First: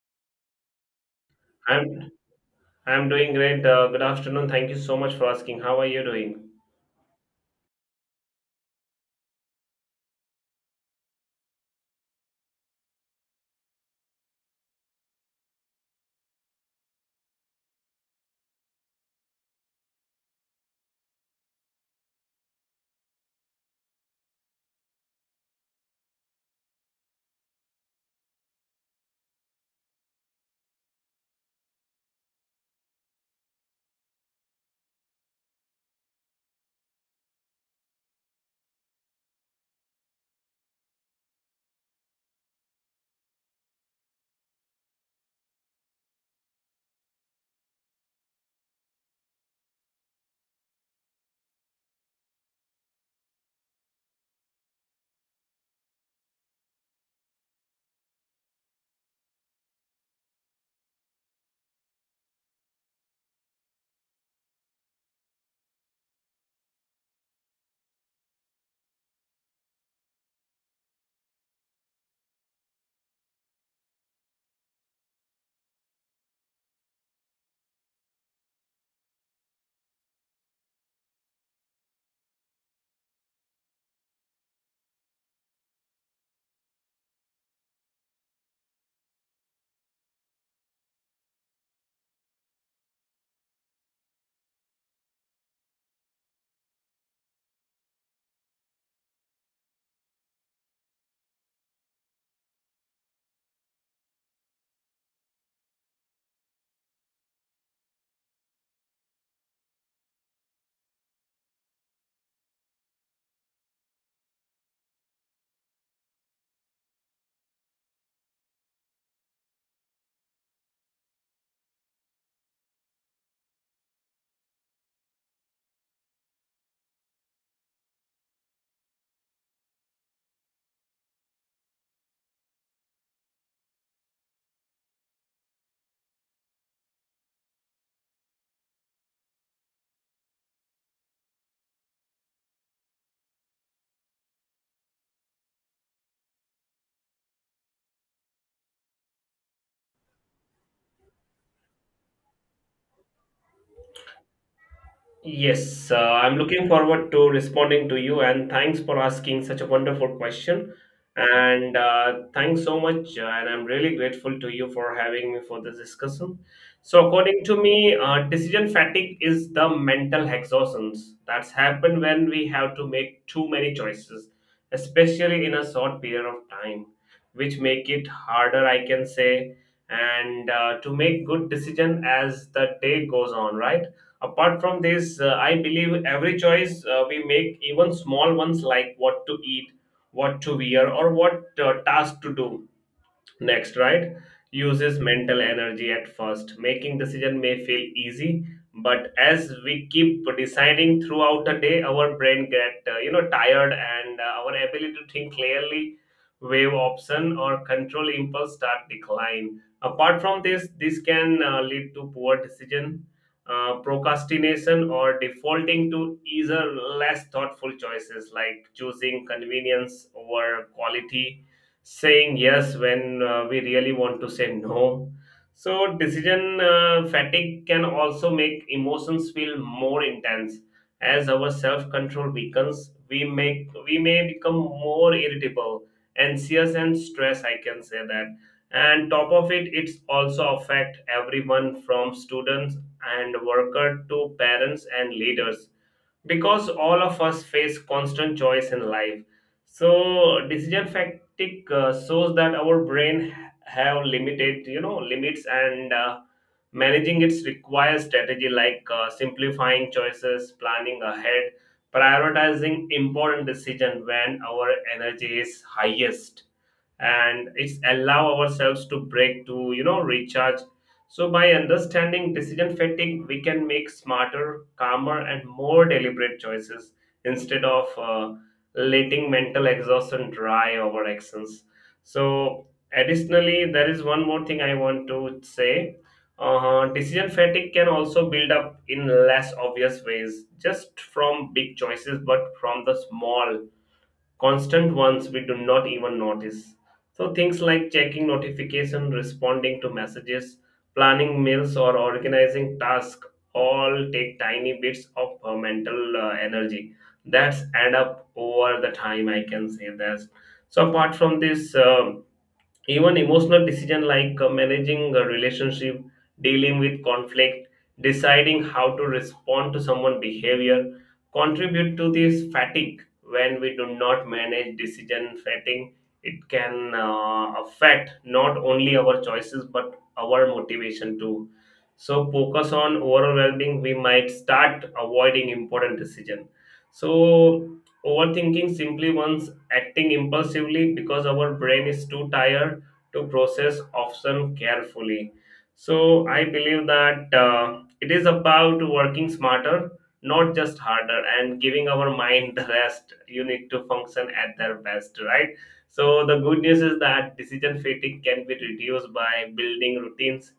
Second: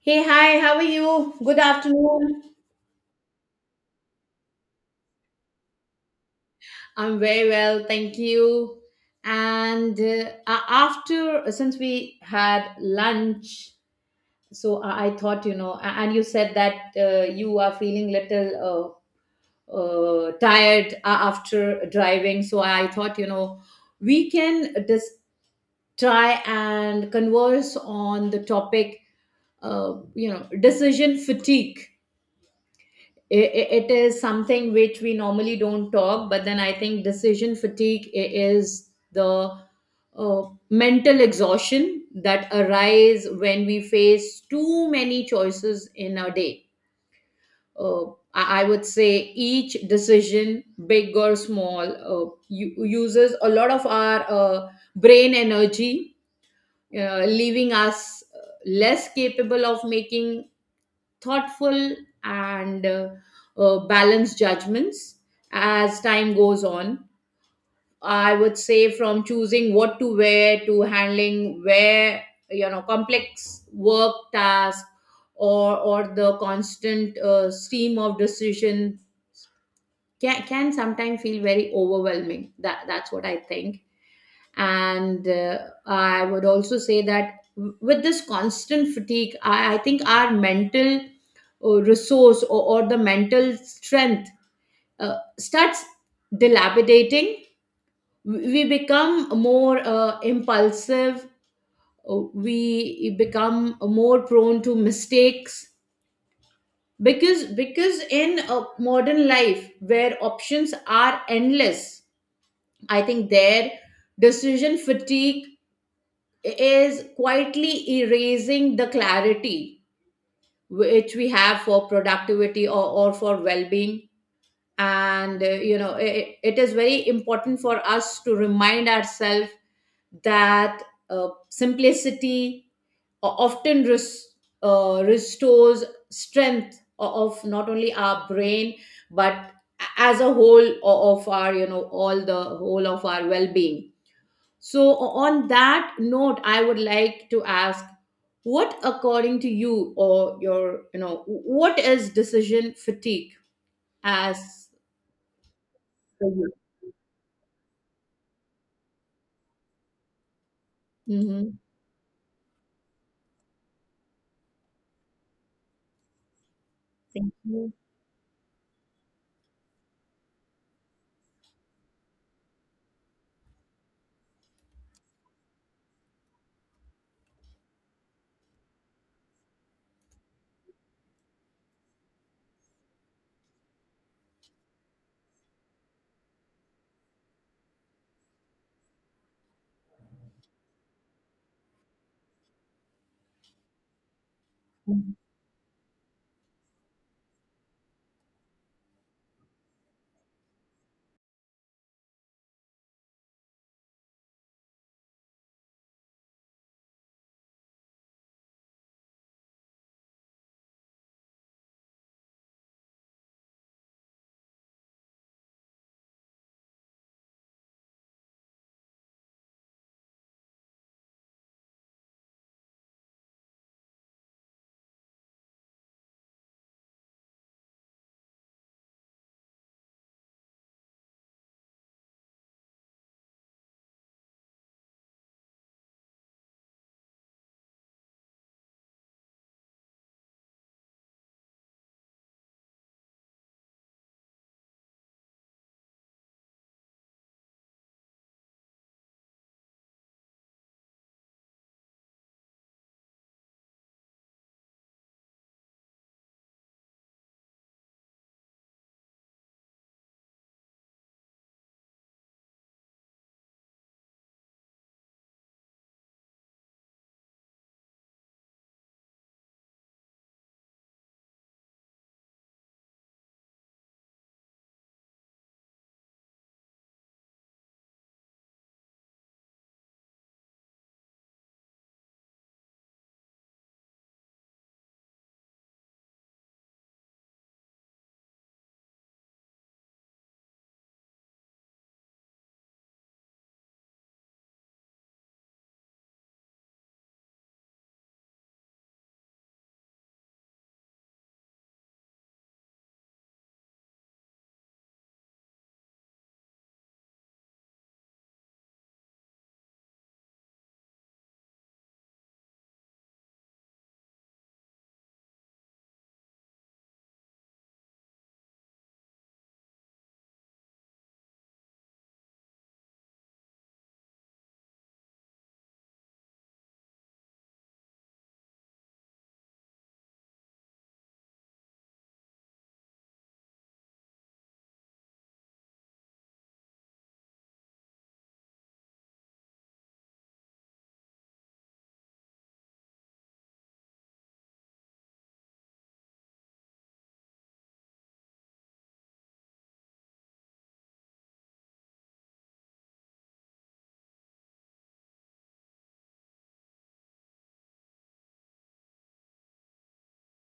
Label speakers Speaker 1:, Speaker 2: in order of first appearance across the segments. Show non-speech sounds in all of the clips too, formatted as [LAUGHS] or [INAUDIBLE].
Speaker 1: Hey, hi, how are you? Good
Speaker 2: I'm
Speaker 1: afternoon.
Speaker 2: I'm doing great. Good afternoon. Thank you so much for asking. How are you doing?
Speaker 1: I'm very well, thank you. After since we had lunch, I thought, you know, and you said that you are feeling little tired after driving. So I thought, you know, we can just try and converse on the topic, you know, decision fatigue. It is something which we normally don't talk, but then I think decision fatigue is the uh, mental exhaustion that arise when we face too many choices in a day. Uh, I, I would say each decision, big or small, uses a lot of our brain energy, leaving us less capable of making thoughtful and balanced judgments as time goes on. I would say from choosing what to wear to handling, where, you know, complex work tasks or the constant stream of decision can sometimes feel very overwhelming. That's what I think. And I would also say that with this constant fatigue, I think our mental resource, or the mental strength, starts dilapidating. We become more impulsive, we become more prone to mistakes, because in a modern life where options are endless, I think their decision fatigue is quietly erasing the clarity which we have for productivity, or for well-being. And you know, it is very important for us to remind ourselves that simplicity often restores strength of not only our brain, but as a whole of our, you know, all the whole of our well-being. So, on that note, I would like to ask, what, according to you, or your, you know, what is decision fatigue as
Speaker 2: Yes,
Speaker 1: for
Speaker 2: I'm
Speaker 1: you?
Speaker 2: looking forward to responding to you, and thanks for asking such a wonderful question.
Speaker 1: Mhm.
Speaker 2: And Thanks so much, and I'm really grateful to you for having me for this discussion. So,
Speaker 1: Thank
Speaker 2: according to
Speaker 1: you.
Speaker 2: me, decision fatigue is the mental exhaustions that's happened when we have to make too many choices, especially in a short period of time, which make it harder, I can say, and to make good decision as the day goes on, right? Apart from this, I believe every choice we make, even small ones like what to eat, what to wear, or what task to do, next, right? Uses mental energy at first. Making decision may feel easy, but as we keep deciding throughout the day, our brain get you know, tired, and our ability to think clearly, waive option or control impulse start decline. Apart from this, this can lead to poor decision, procrastination, or defaulting to either less thoughtful choices like choosing convenience over quality, saying yes when we really want to say no. So, decision fatigue can also make emotions feel more intense. As our self control weakens, we may become more irritable, anxious, and stressed. I can say that. And top of it, it's also affect everyone from students and worker to parents and leaders, because all of us face constant choice in life. So decision fatigue shows that our brain have limited, you know, limits, and managing it requires strategy like simplifying choices, planning ahead, prioritizing important decision when our energy is highest, and it's allow ourselves to break to, you know, recharge. So by understanding decision fatigue, we can make smarter, calmer, and more deliberate choices instead of letting mental exhaustion drive our actions. So additionally, there is one more thing I want to say. Decision fatigue can also build up in less obvious ways, just from big choices but from the small constant ones we do not even notice. So things like checking notification, responding to messages, planning meals or organizing tasks all take tiny bits of mental energy that's add up over the time, I can say that. So apart from this, even emotional decision like managing a relationship, dealing with conflict, deciding how to respond to someone's behavior, contribute to this fatigue. When we do not manage decision fatigue, it can affect not only our choices but our motivation too. So focus on overall well-being, we might start avoiding important decision. So overthinking simply means acting impulsively because our brain is too tired to process option carefully. So I believe that it is about working smarter, not just harder, and giving our mind the rest you need to function at their best, right? So the good news is that decision fatigue can be reduced by building routines,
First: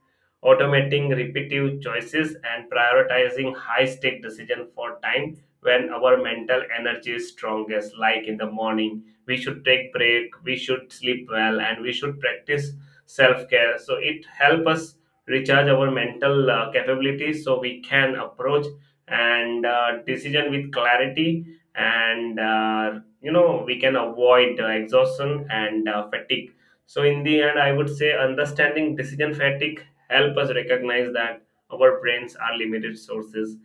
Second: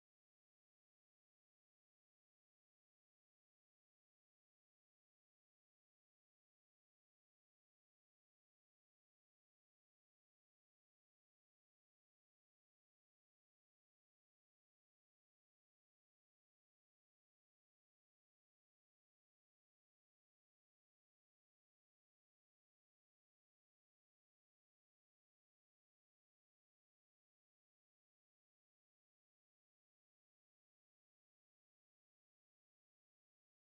Speaker 2: automating repetitive choices, and prioritizing high-stake decision for time when our mental energy is strongest, like in the morning. We should take break, we should sleep well, and we should practice self-care, so it help us recharge our mental capabilities, so we can approach and decision with clarity and you know, we can avoid exhaustion and fatigue. So in the end, I would say understanding decision fatigue help us recognize that our brains are limited sources,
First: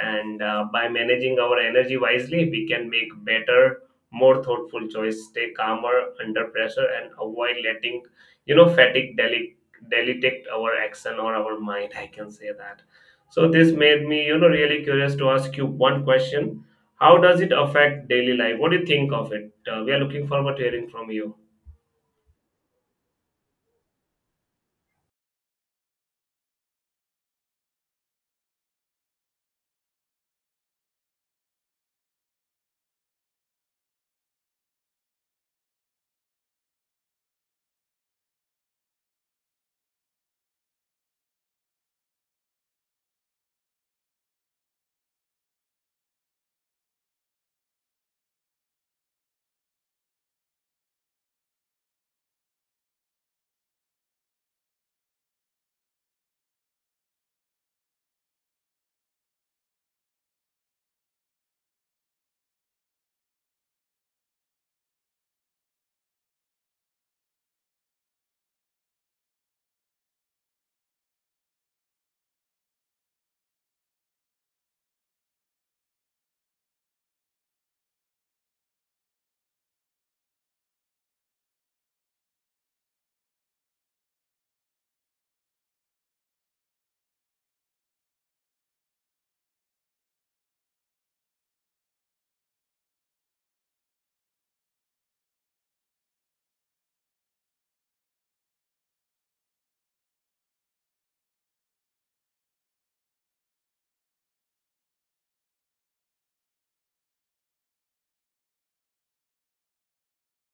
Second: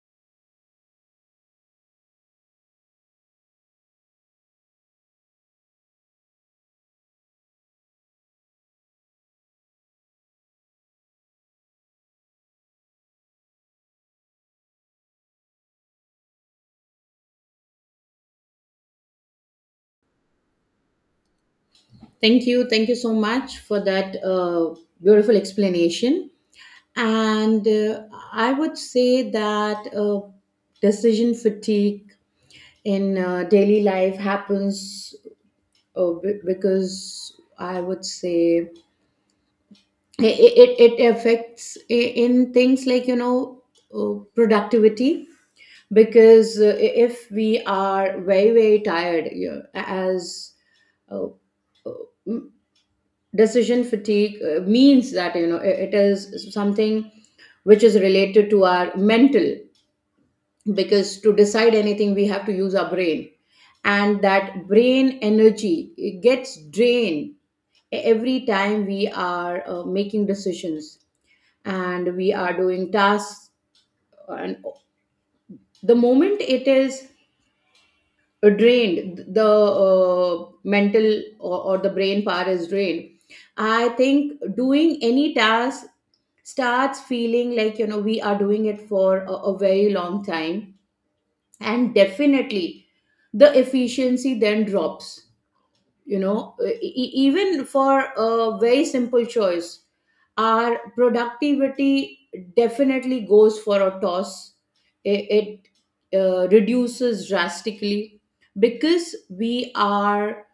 Speaker 2: and by managing our energy wisely, we can make better, more thoughtful choice, stay calmer under pressure, and avoid letting, you know, fatigue delicate our action or our mind, I can say that. So this made me, you know, really curious to ask you one question: how does it affect daily life, what do you think of it? We are looking forward to hearing from you.
Speaker 1: Thank you. Thank you so much for that beautiful explanation. And I would say that decision fatigue in daily life happens because, I would say, it affects in things like, you know, productivity, because if we are very very tired, you know, as uh, uh, m- decision fatigue means that, you know, it is something which is related to our mental, because to decide anything we have to use our brain, and that brain energy, it gets drained every time we are making decisions and we are doing tasks. And the moment it is drained, the mental, or the brain power is drained, I think doing any task starts feeling like, you know, we are doing it for a very long time, and definitely the efficiency then drops, you know, even for a very simple choice, our productivity definitely goes for a toss. It reduces drastically, because we are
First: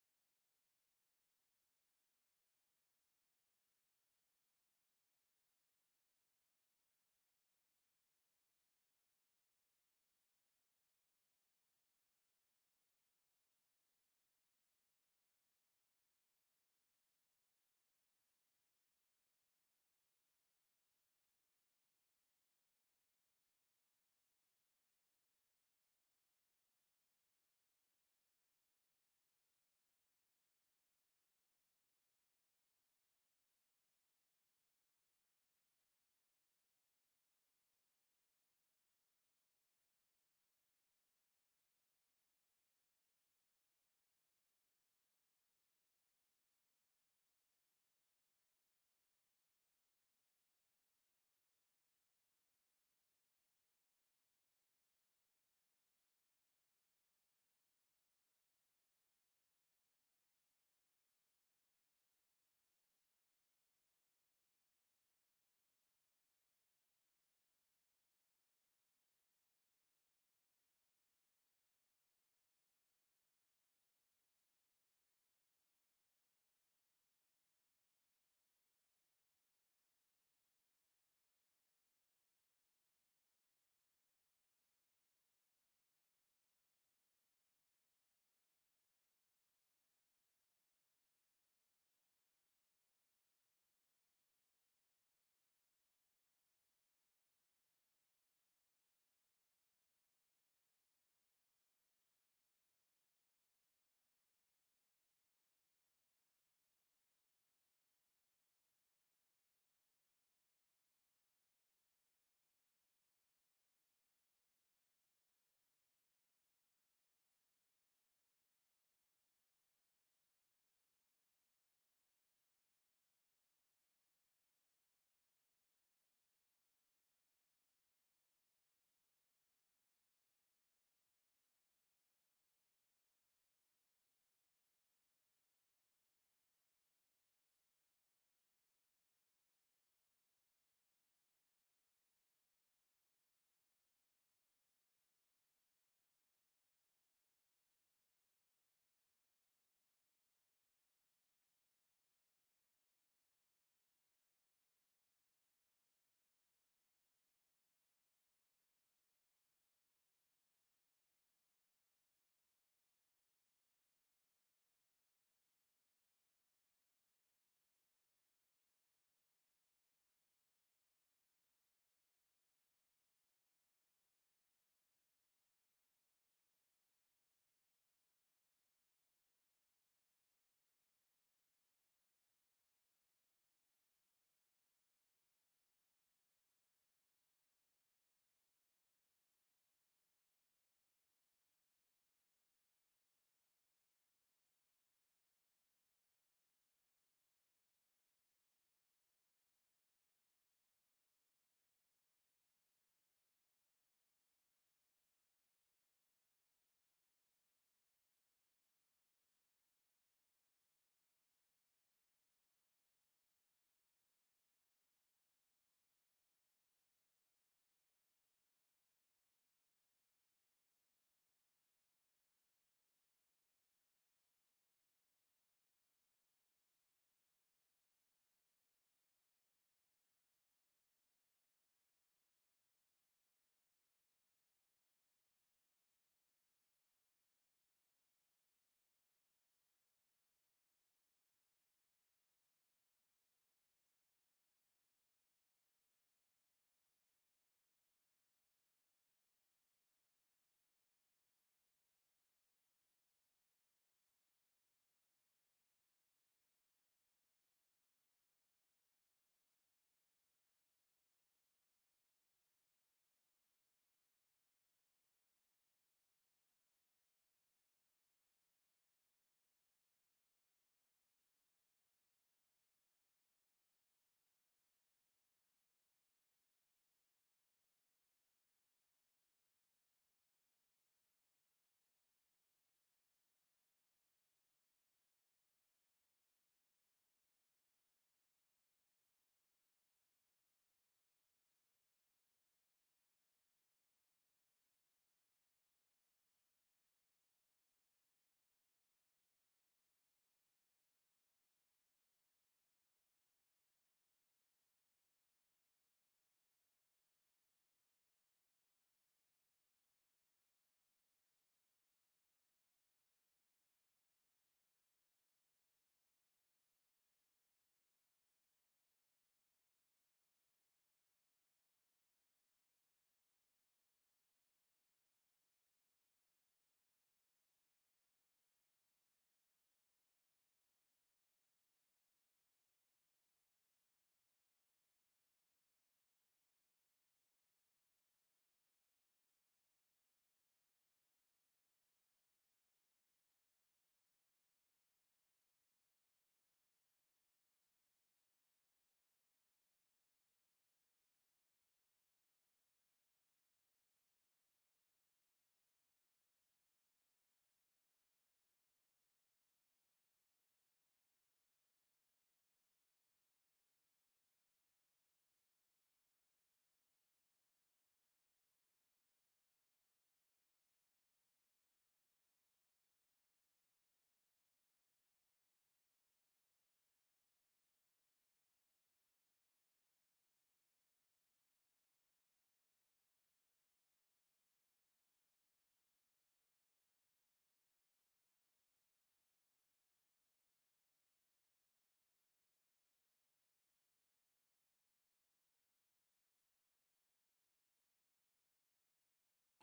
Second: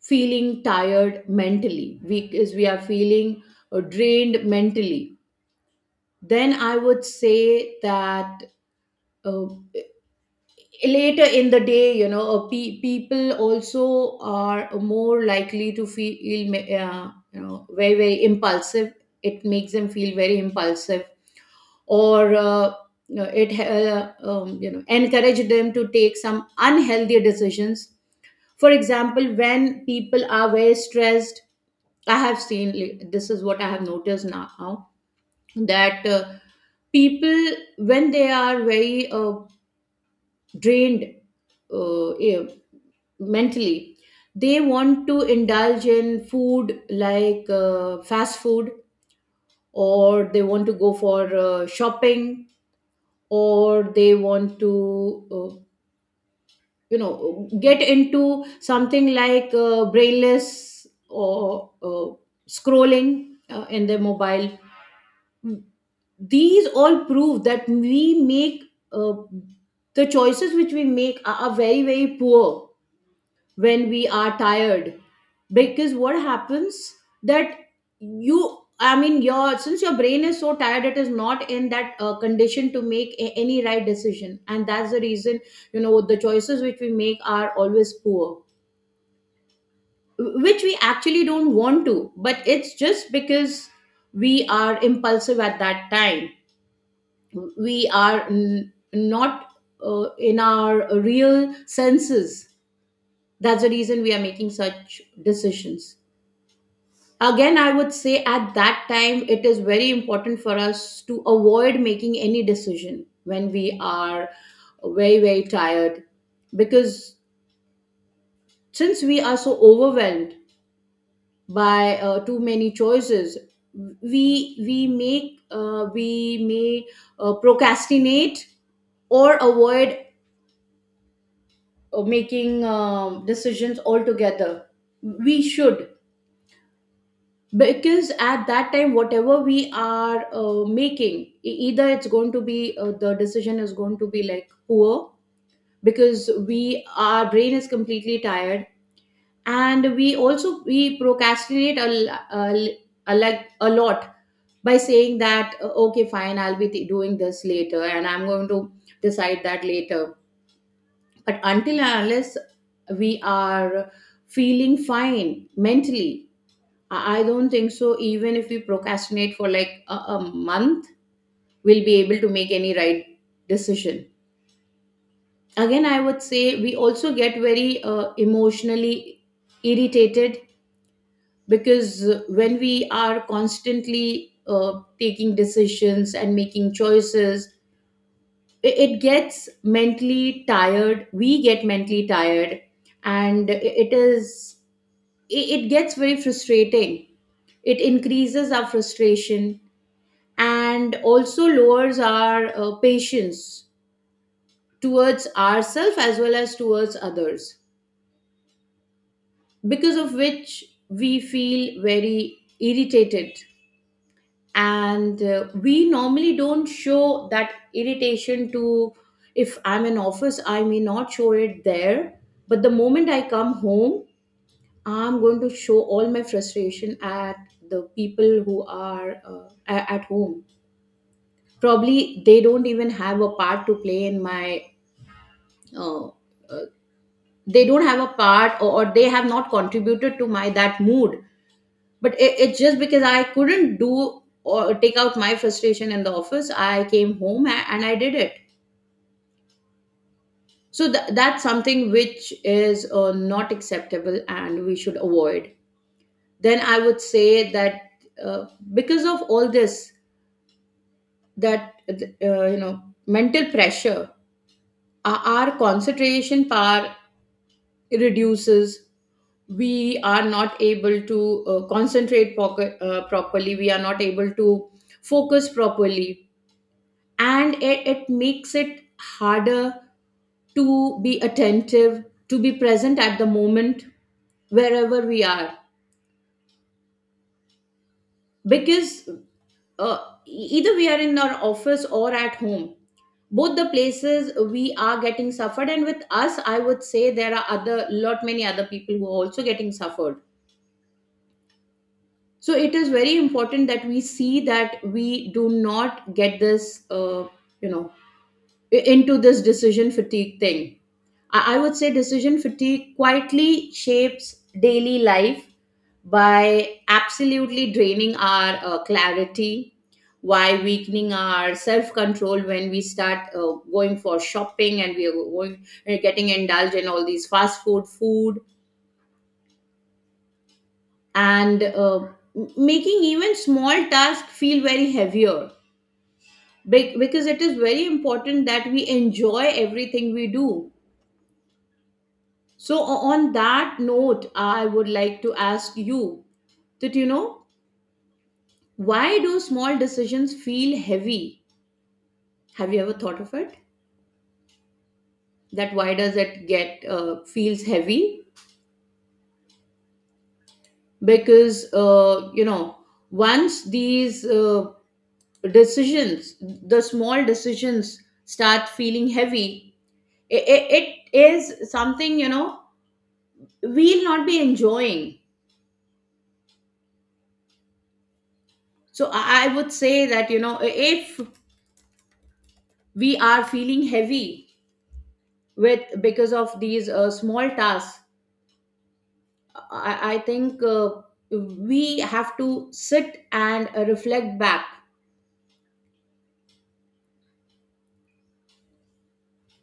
Speaker 1: feeling tired mentally, because we are feeling drained mentally. Then I would say that uh, later in the day, you know, people also are more likely to feel, you know, very very impulsive. It makes them feel very impulsive. Or You know, it you know, encourage them to take some unhealthy decisions. For example, when people are very stressed, I have seen, like, this is what I have noticed now, that people, when they are very drained, yeah, mentally, they want to indulge in food like fast food, or they want to go for shopping, or they want to you know, get into something like brainless, or scrolling in their mobile. These all prove that we make, uh, the choices which we make are very very poor when we are tired. Because what happens, that, you, I mean your, since your brain is so tired, it is not in that condition to make any right decision, and that's the reason, you know, the choices which we make are always poor, which we actually don't want to, but it's just because we are impulsive at that time. We are not in our real senses, that's the reason we are making such decisions. Again, I would say at that time, it is very important for us to avoid making any decision when we are very, very tired. Because since we are so overwhelmed by too many choices, we may procrastinate or avoid making decisions altogether. We should, because at that time, whatever we are making, either it's going to be the decision is going to be like poor, because we, our brain is completely tired. And we also, we procrastinate like a lot, by saying that, okay, fine, I'll be doing this later, and I'm going to decide that later. But until and unless we are feeling fine mentally, I don't think so. Even if we procrastinate for like a month, we'll be able to make any right decision. Again, I would say we also get very emotionally irritated, because when we are constantly taking decisions and making choices, it gets mentally tired. We get mentally tired, and it gets very frustrating. It increases our frustration, and also lowers our patience towards ourselves as well as towards others, because of which we feel very irritated. And we normally don't show that irritation to, if I'm in office, I may not show it there. But the moment I come home, I'm going to show all my frustration at the people who are at home. Probably they don't even have a part to play in my uh, uh, they don't have a part, or they have not contributed to my that mood, but it's just because I couldn't do or take out my frustration in the office, I came home and I did it. So that's something which is not acceptable, and we should avoid. Then I would say that uh, because of all this, that you know, mental pressure, our concentration power reduces. We are not able to concentrate properly, we are not able to focus properly, and it makes it harder to be attentive, to be present at the moment wherever we are. Because uh, either we are in our office or at home, both the places we are getting suffered, and with us, I would say there are other lot, many other people who are also getting suffered. So it is very important that we see that we do not get this, you know, into this decision fatigue thing. I would say decision fatigue quietly shapes daily life by absolutely draining our clarity, by weakening our self control, when we start going for shopping and we are going getting indulged in all these fast food food, and making even small tasks feel very heavier. Because it is very important that we enjoy everything we do. So on that note, I would like to ask you, that you know, why do small decisions feel heavy? Have you ever thought of it, that why does it get, feels heavy? Because you know, once these decisions, the small decisions start feeling heavy, it, it is something, you know, we'll not be enjoying. So I would say that, you know, if we are feeling heavy with, because of these small tasks, I think we have to sit and reflect back.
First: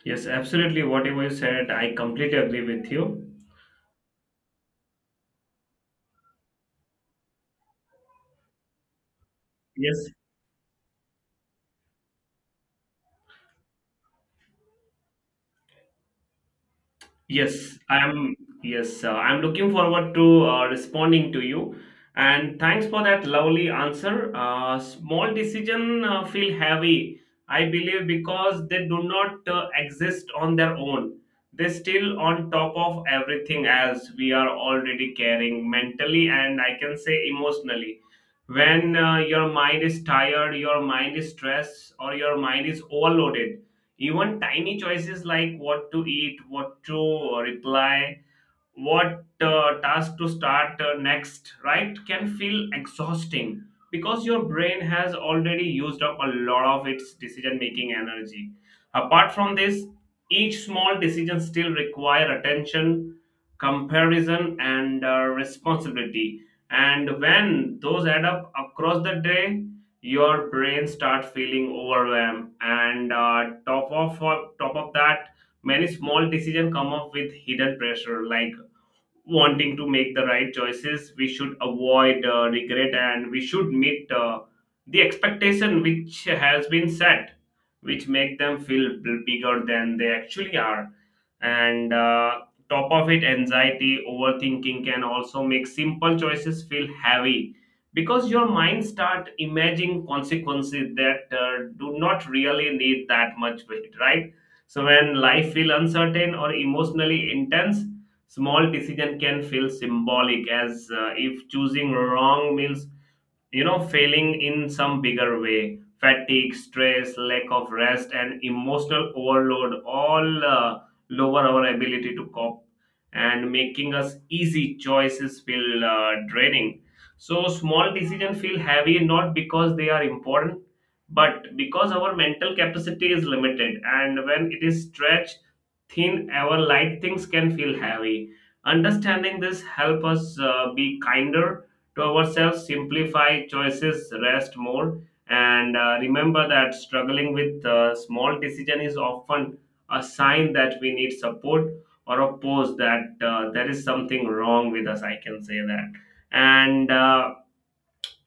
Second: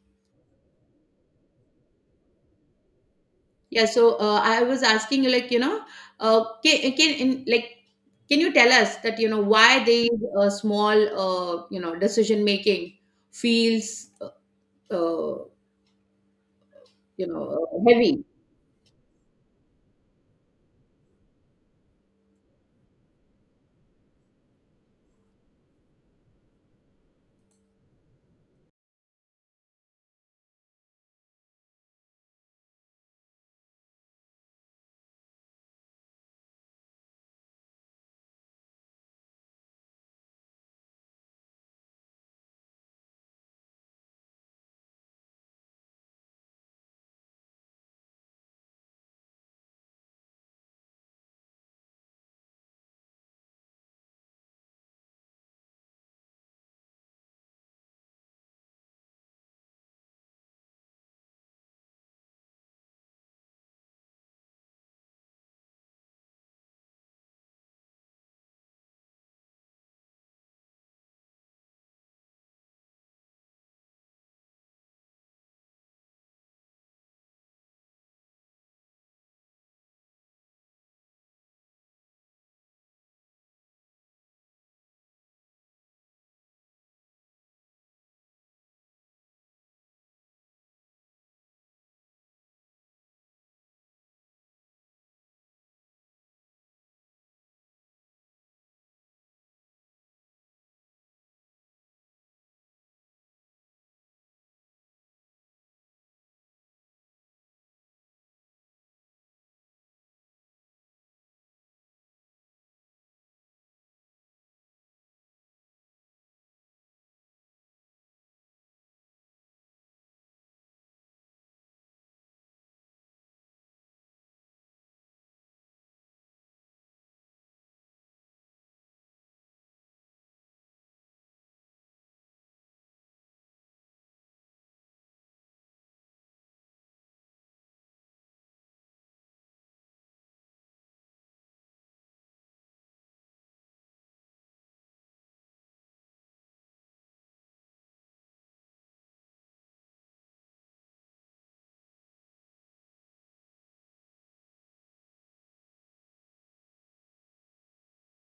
Speaker 2: Yes, absolutely, whatever you said I completely agree with you.
Speaker 1: Yeah. So I was asking you, like, you know, can in, like, can you tell us that, you know, why these
Speaker 2: Yes.
Speaker 1: small, you know, decision making feels uh, you know
Speaker 2: Yes, I
Speaker 1: heavy?
Speaker 2: am. Yes, I'm looking forward to responding to you. And thanks for that lovely answer. Small decision feel heavy, I believe, because they do not exist on their own. They still on top of everything else we are already carrying mentally and I can say emotionally. When your mind is tired, your mind is stressed, or your mind is overloaded, even tiny choices like what to eat, what to reply, what task to start next, right, can feel exhausting because your brain has already used up a lot of its decision making energy. Apart from this, each small decision still require attention, comparison, and responsibility. And when those add up across the day, your brain start feeling overwhelmed. And top of that, many small decisions come up with hidden pressure like wanting to make the right choices, we should avoid regret, and we should meet the expectation which has been set, which make them feel bigger than they actually are, and top of it, anxiety, overthinking can also make simple choices feel heavy because your mind start imagining consequences that do not really need that much weight, right? So when life feel uncertain or emotionally intense, small decision can feel symbolic, as if choosing wrong means, you know, failing in some bigger way. Fatigue, stress, lack of rest, and emotional overload all lower our ability to cope, and making us easy choices feel draining. So small decision feel heavy not because they are important but because our mental capacity is limited, and when it is stretched thin, our light things can feel heavy. Understanding this help us be kinder to ourselves, simplify choices, rest more, and remember that struggling with small decision is often a sign that we need support or a pause, that there is something wrong with us. I can say that, and.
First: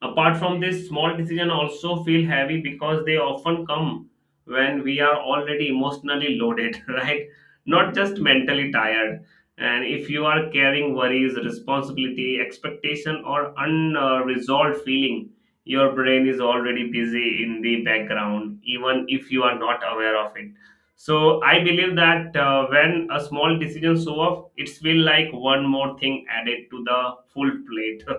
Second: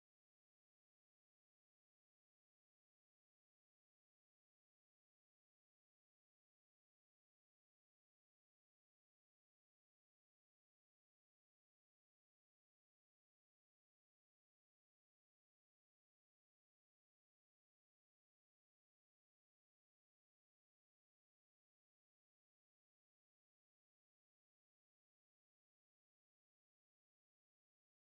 Speaker 2: Apart from this, small decisions also feel heavy because they often come when we are already emotionally loaded, [LAUGHS] right? Not just mentally tired. And if you are carrying worries, responsibility, expectation, or unresolved feeling, your brain is already busy in the background, even if you are not aware of it. So I believe that when a small decision show up, it's feel like one more thing added to the full plate. [LAUGHS]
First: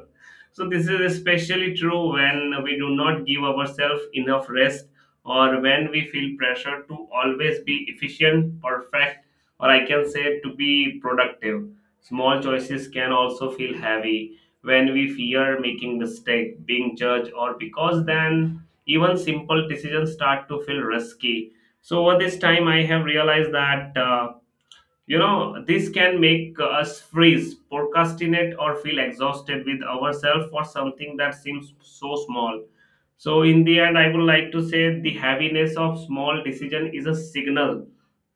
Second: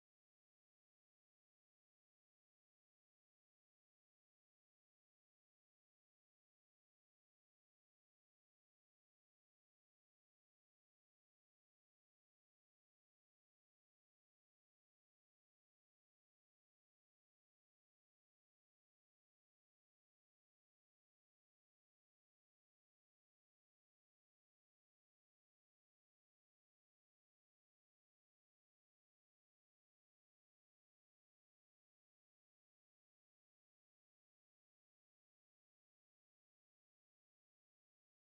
Speaker 2: So this is especially true when we do not give ourselves enough rest, or when we feel pressure to always be efficient, perfect, or I can say to be productive. Small choices can also feel heavy when we fear making mistake, being judged, or because then even simple decisions start to feel risky. So over this time, I have realized that. You know, this can make us freeze, procrastinate, or feel exhausted with ourselves for something that seems so small. So, in the end, I would like to say the heaviness of small decision is a signal,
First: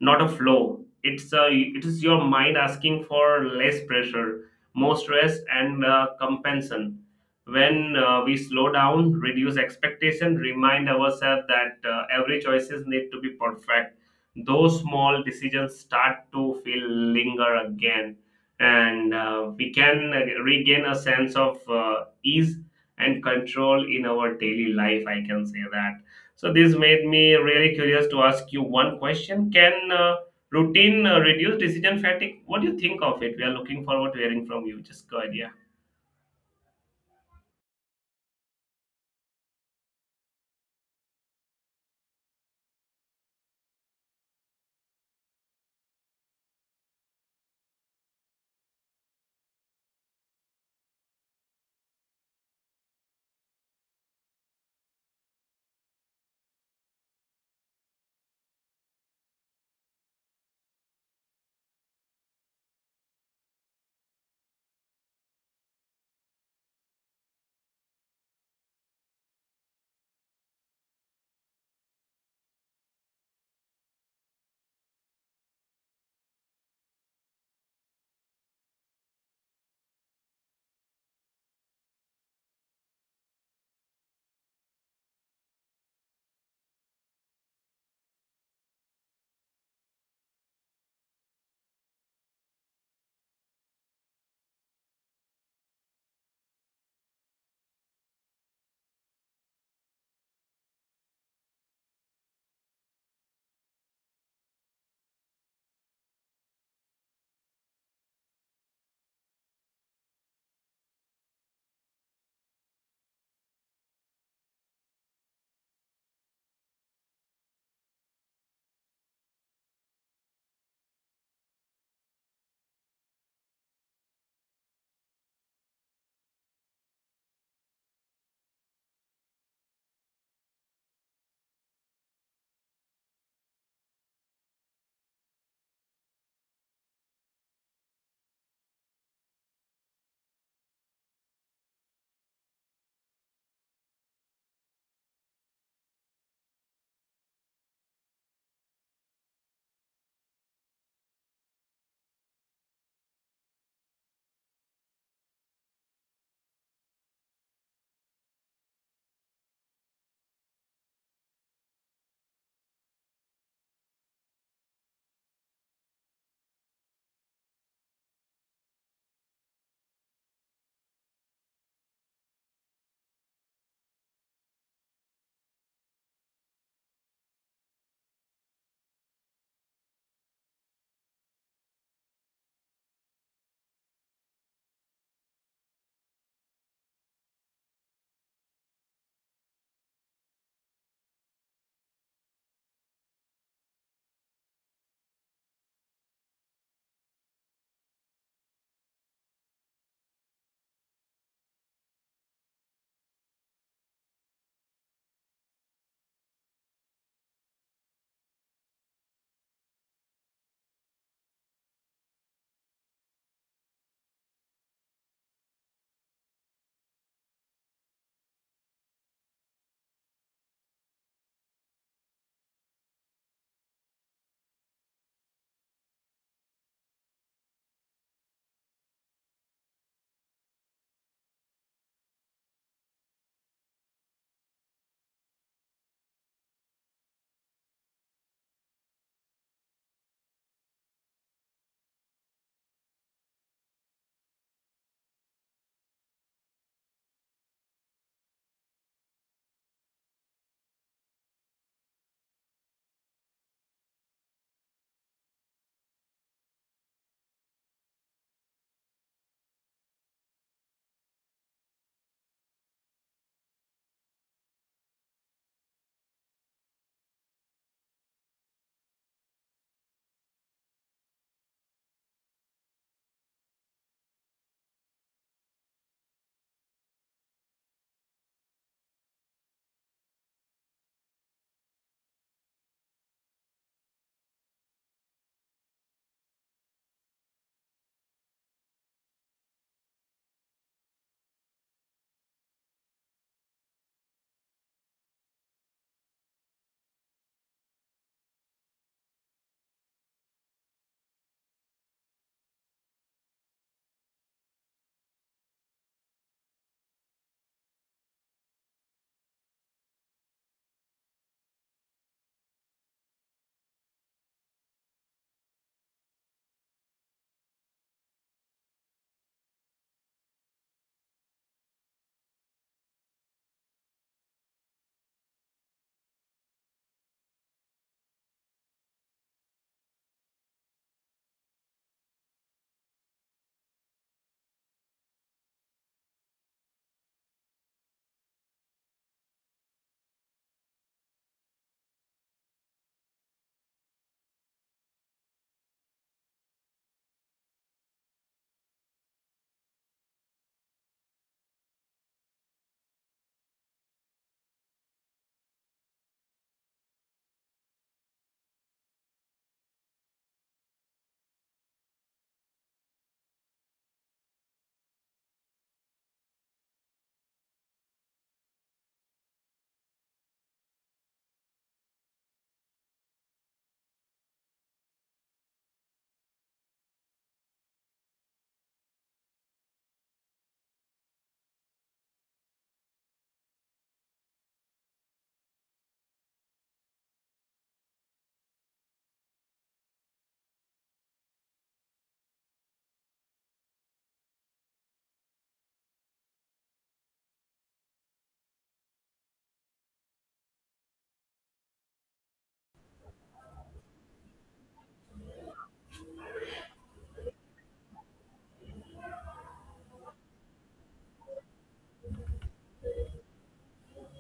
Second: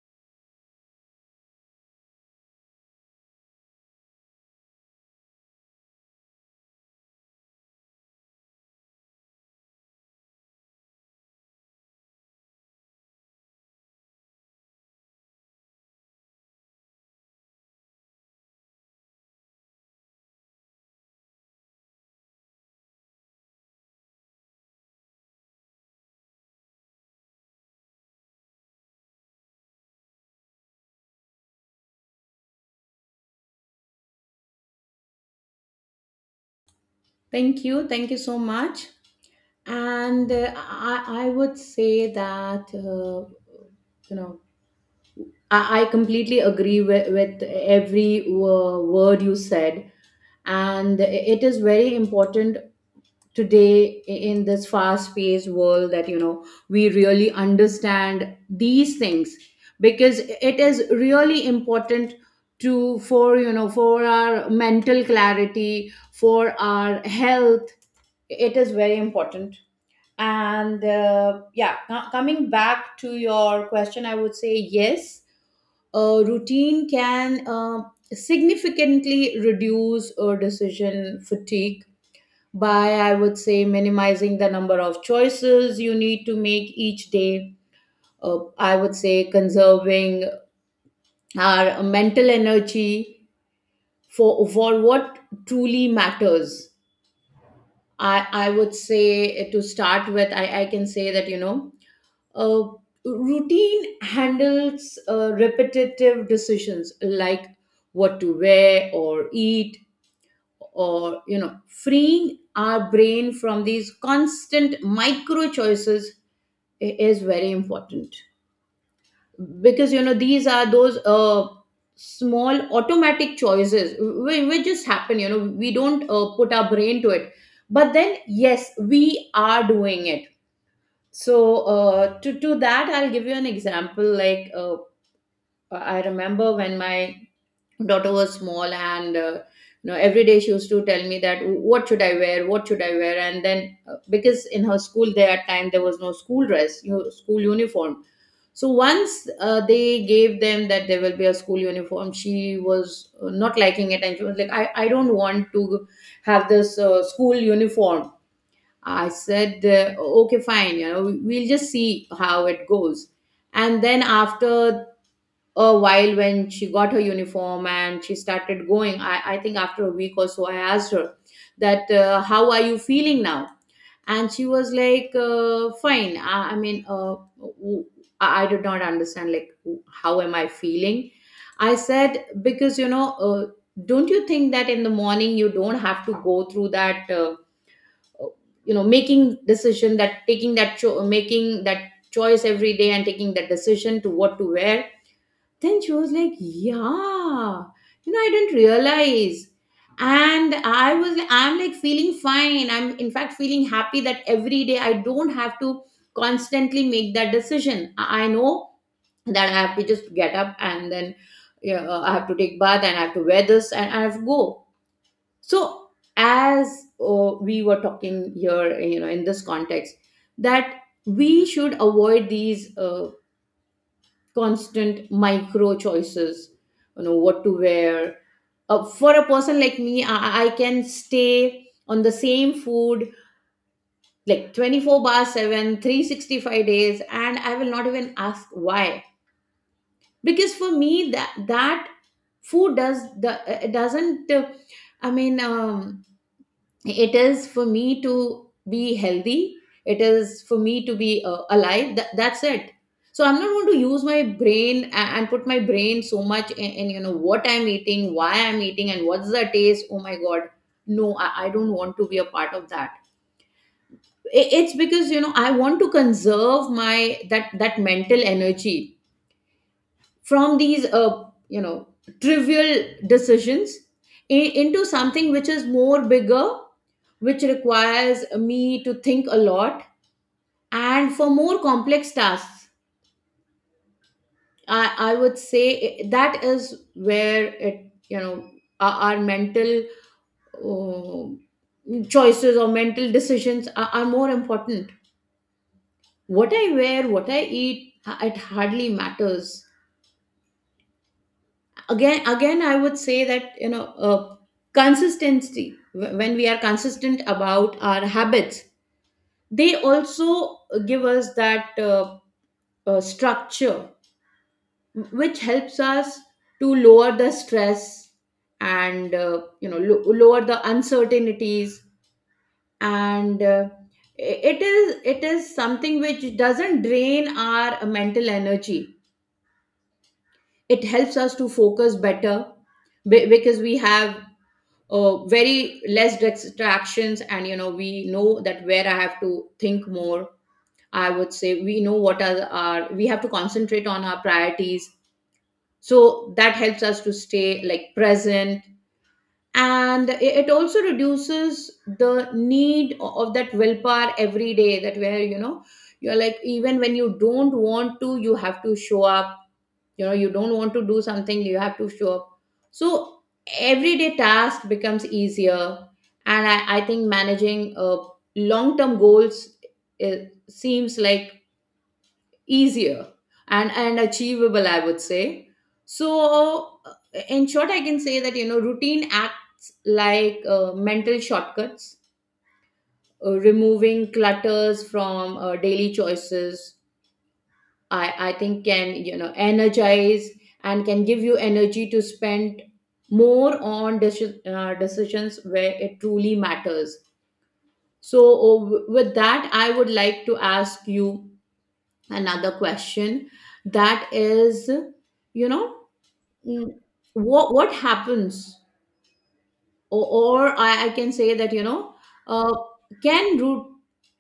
Speaker 2: not a flow. It is your mind asking for less pressure, more stress, and compensation. When we slow down, reduce expectation, remind ourselves that every choices need to be perfect, those small decisions start to feel linger again, and we can regain a sense of ease and control in our daily life, I can say that. So this made me really curious to ask you one question: can routine reduce decision fatigue, what do you think of it? We are looking forward to hearing from you, just go ahead, yeah.
Speaker 1: Thank you. Thank you so much. And I would say that, you know I completely agree with every word you said. And it is very important today, in this fast paced world, that, we really understand these things, because it is really important to for you know for our mental clarity, for our health. It is very important. And yeah, coming back to your question, I would say yes, a routine can significantly reduce decision fatigue by, I would say, minimizing the number of choices you need to make each day, I would say, conserving our mental energy for what truly matters. I would say, to start with, I can say that, uh, routine handles repetitive decisions like what to wear or eat, or, freeing our brain from these constant micro choices. Is very important, because, these are those small automatic choices, which just happen. We don't put our brain to it, but then yes, we are doing it. So, to that, I'll give you an example. I remember when my daughter was small, and, every day she used to tell me that, what should I wear, what should I wear? And then, because in her school there at time there was no school dress, school uniform. So once, they gave them that there will be a school uniform, she was not liking it, and she was like, I don't want to have this school uniform. I said, okay, fine, we'll just see how it goes. And then after a while, when she got her uniform and she started going, I think after a week or so, I asked her that, how are you feeling now? And she was like, fine. I mean, I did not understand, like, how am I feeling? I said, because, don't you think that in the morning you don't have to go through that? Making decision, that taking that, making that choice every day and taking that decision to what to wear. Then she was like, yeah, I didn't realize. And I was like, I'm like feeling fine, I'm in fact feeling happy that every day I don't have to constantly make that decision. I know that I have to just get up and then, yeah, I have to take bath and I have to wear this and I have to go. So, as, we were talking here, in this context, that we should avoid these constant micro choices, what to wear. For a person like me, I can stay on the same food like 24/7 365 days and I will not even ask why. Because for me, that food does the it doesn't I mean, it is for me to be healthy, it is for me to be alive. That's it. So I'm not going to use my brain and put my brain so much in, what I'm eating, why I'm eating, and what's the taste. Oh my god, no, I don't want to be a part of that. It's because, I want to conserve my, that mental energy, from these trivial decisions, I- into something which is more bigger, which requires me to think a lot. And for more complex tasks, I would say, that is where, it you know our mental uh, choices, or mental decisions, are more important. What I wear, what I eat, it hardly matters. Again, I would say that, uh, consistency, when we are consistent about our habits, they also give us that structure, which helps us to lower the stress and, lower the uncertainties. And, it is something which doesn't drain our mental energy. It helps us to focus better, because we have very less distractions, and we know that where I have to think more. I would say we know, what are our we have to concentrate on our priorities. So that helps us to stay like present, and it also reduces the need of that willpower every day, that where, you're like, even when you don't want to, you have to show up. You don't want to do something, you have to show up. So everyday task becomes easier, and I think managing long-term goals, it seems like easier and achievable, I would say. So, uh, in short, I can say that, routine acts like mental shortcuts, removing clutters from daily choices. I think can, energize and can give you energy to spend more on decisions where it truly matters. So, with that, I would like to ask you another question. That is, you know mm, what happens, or, or, I can say that, you know uh, can root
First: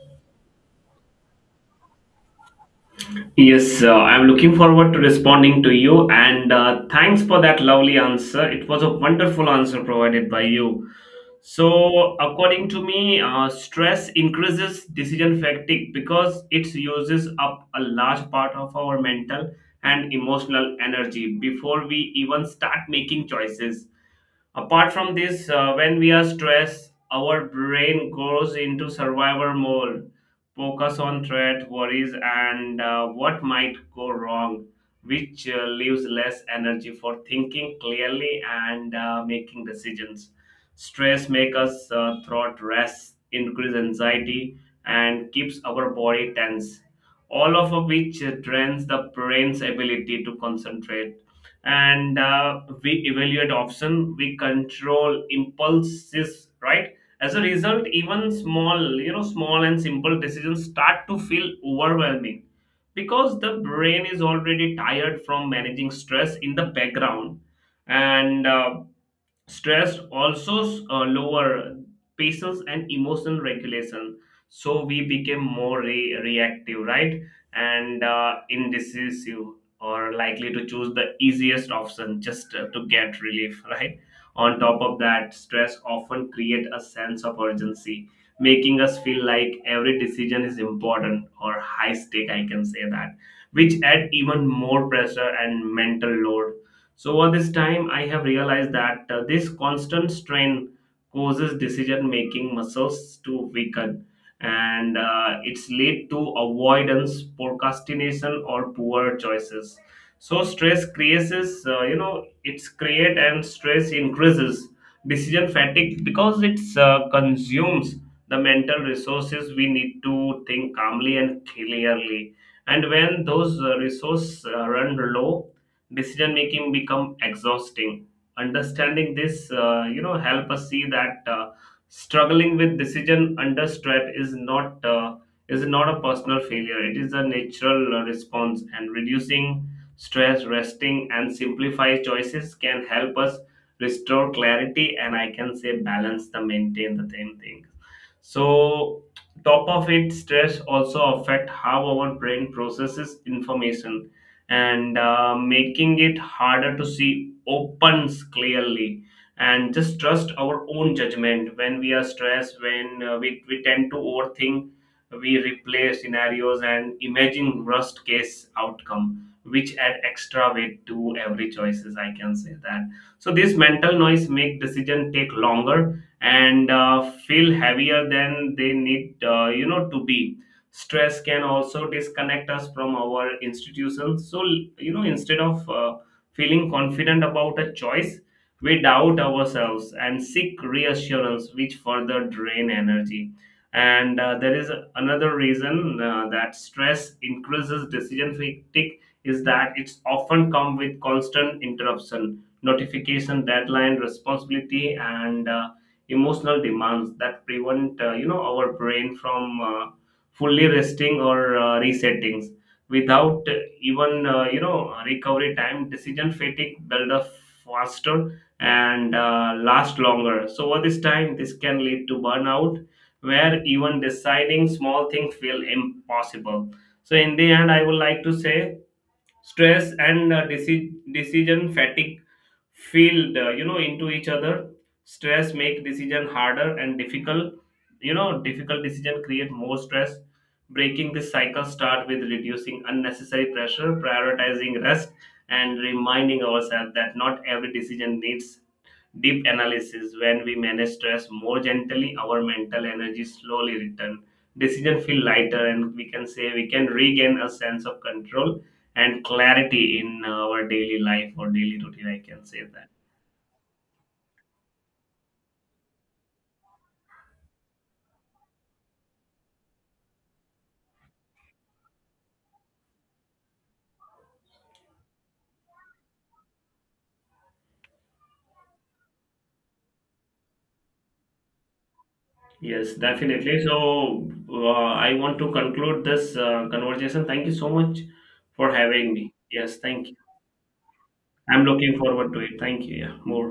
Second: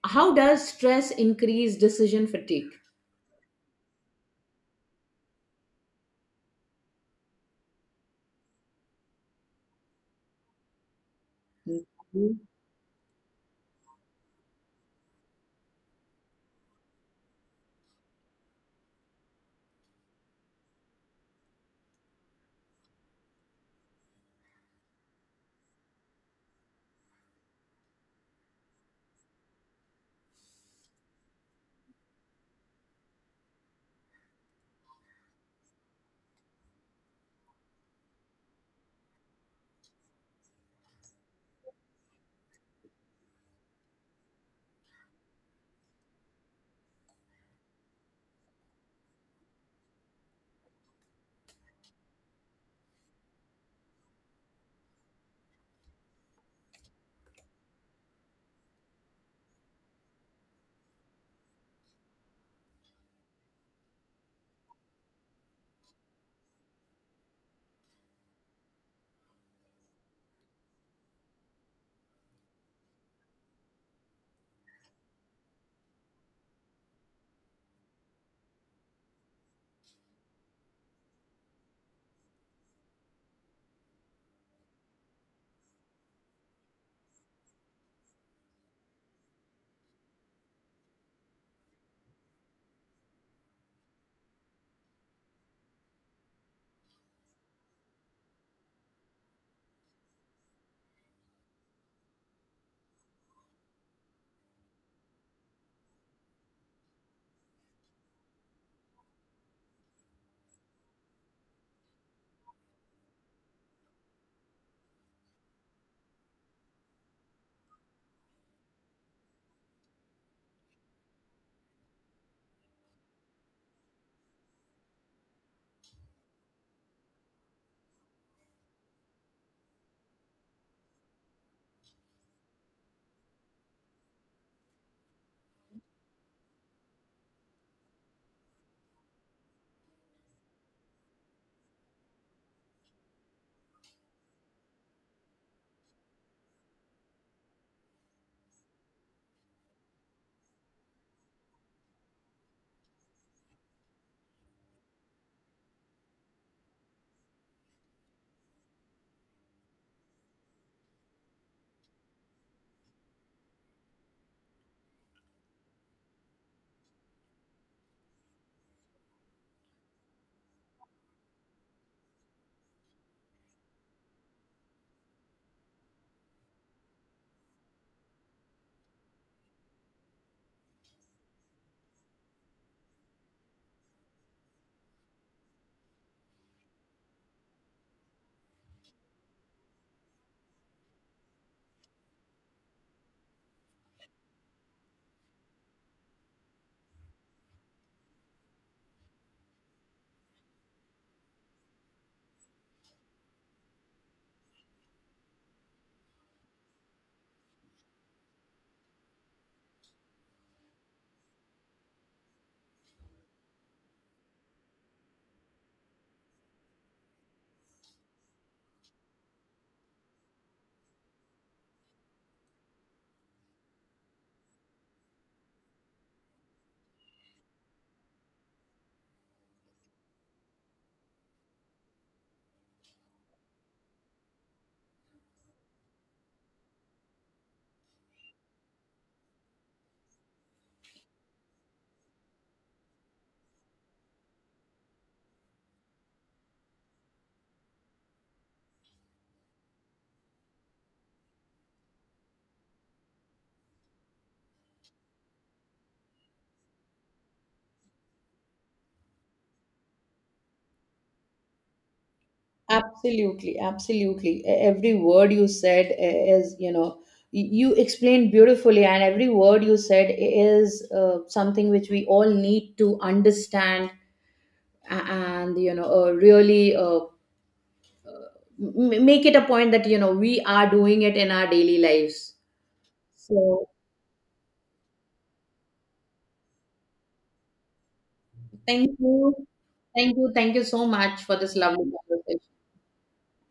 Speaker 1: how does stress increase decision fatigue?
Speaker 2: Yes, I'm looking forward to responding to you, and thanks for that lovely answer. It was a wonderful answer provided by you. So, according to me, stress increases decision fatigue because it uses up a large part of our mental and emotional energy before we even start making choices. Apart from this, when we are stressed, our brain goes into survivor mode, focus on threat, worries, and what might go wrong, which leaves less energy for thinking clearly and making decisions. Stress makes us throat rest, increase anxiety, and keeps our body tense, all of which drains the brain's ability to concentrate, and we evaluate option, we control impulses, right? As a result, even small, you know, small and simple decisions start to feel overwhelming because the brain is already tired from managing stress in the background. And stress also lower patience and emotional regulation, so we became more reactive, right, and indecisive, or likely to choose the easiest option just to get relief, [LAUGHS] right. On top of that, stress often create a sense of urgency, making us feel like every decision is important or high stake, I can say that, which add even more pressure and mental load. So over this time, I have realized that this constant strain causes decision-making muscles to weaken, and it's lead to avoidance, procrastination, or poor choices. So stress creates, you know, it's create, and stress increases decision fatigue because it's consumes the mental resources we need to think calmly and clearly. And when those resources run low, decision making become exhausting. Understanding this you know, help us see that struggling with decision under stress is not a personal failure, it is a natural response, and reducing stress, resting, and simplify choices can help us restore clarity and I can say balance, the maintain the same thing. So, top of it, stress also affect how our brain processes information, and making it harder to see opens clearly and just trust our own judgment. When we are stressed, when we tend to overthink, we replay scenarios and imagine worst case outcome, which add extra weight to every choices, I can say that. So this mental noise make decision take longer and feel heavier than they need you know to be. Stress can also disconnect us from our institutions, so, you know, instead of feeling confident about a choice, we doubt ourselves and seek reassurance, which further drain energy. And there is another reason that stress increases decision fatigue is that it's often come with constant interruption, notification, deadline, responsibility, and emotional demands that prevent you know, our brain from fully resting or resettings. Without even you know, recovery time, decision fatigue build up faster and last longer. So over this time, this can lead to burnout where even deciding small things feel impossible. So in the end, I would like to say stress and decision fatigue filled you know, into each other. Stress make decision harder and difficult, you know, difficult decision create more stress. Breaking this cycle start with reducing unnecessary pressure, prioritizing rest, and reminding ourselves that not every decision needs deep analysis. When we manage stress more gently, our mental energy slowly return, decision feel lighter, and we can say we can regain a sense of control and clarity in our daily life or daily routine, I can say that.
Speaker 1: Absolutely, absolutely. Every word you said is, you explained beautifully, and every word you said is something which we all need to understand, and, really, make it a point that, we are doing it in our daily lives.
Speaker 2: Yes, definitely.
Speaker 1: So,
Speaker 2: So I want to conclude this conversation. Thank you so much for
Speaker 1: thank
Speaker 2: having me.
Speaker 1: you.
Speaker 2: Yes, thank
Speaker 1: Thank
Speaker 2: you.
Speaker 1: you. Thank you so much for this
Speaker 2: I'm
Speaker 1: lovely
Speaker 2: looking forward to
Speaker 1: conversation.
Speaker 2: it. Thank you. Yeah, more.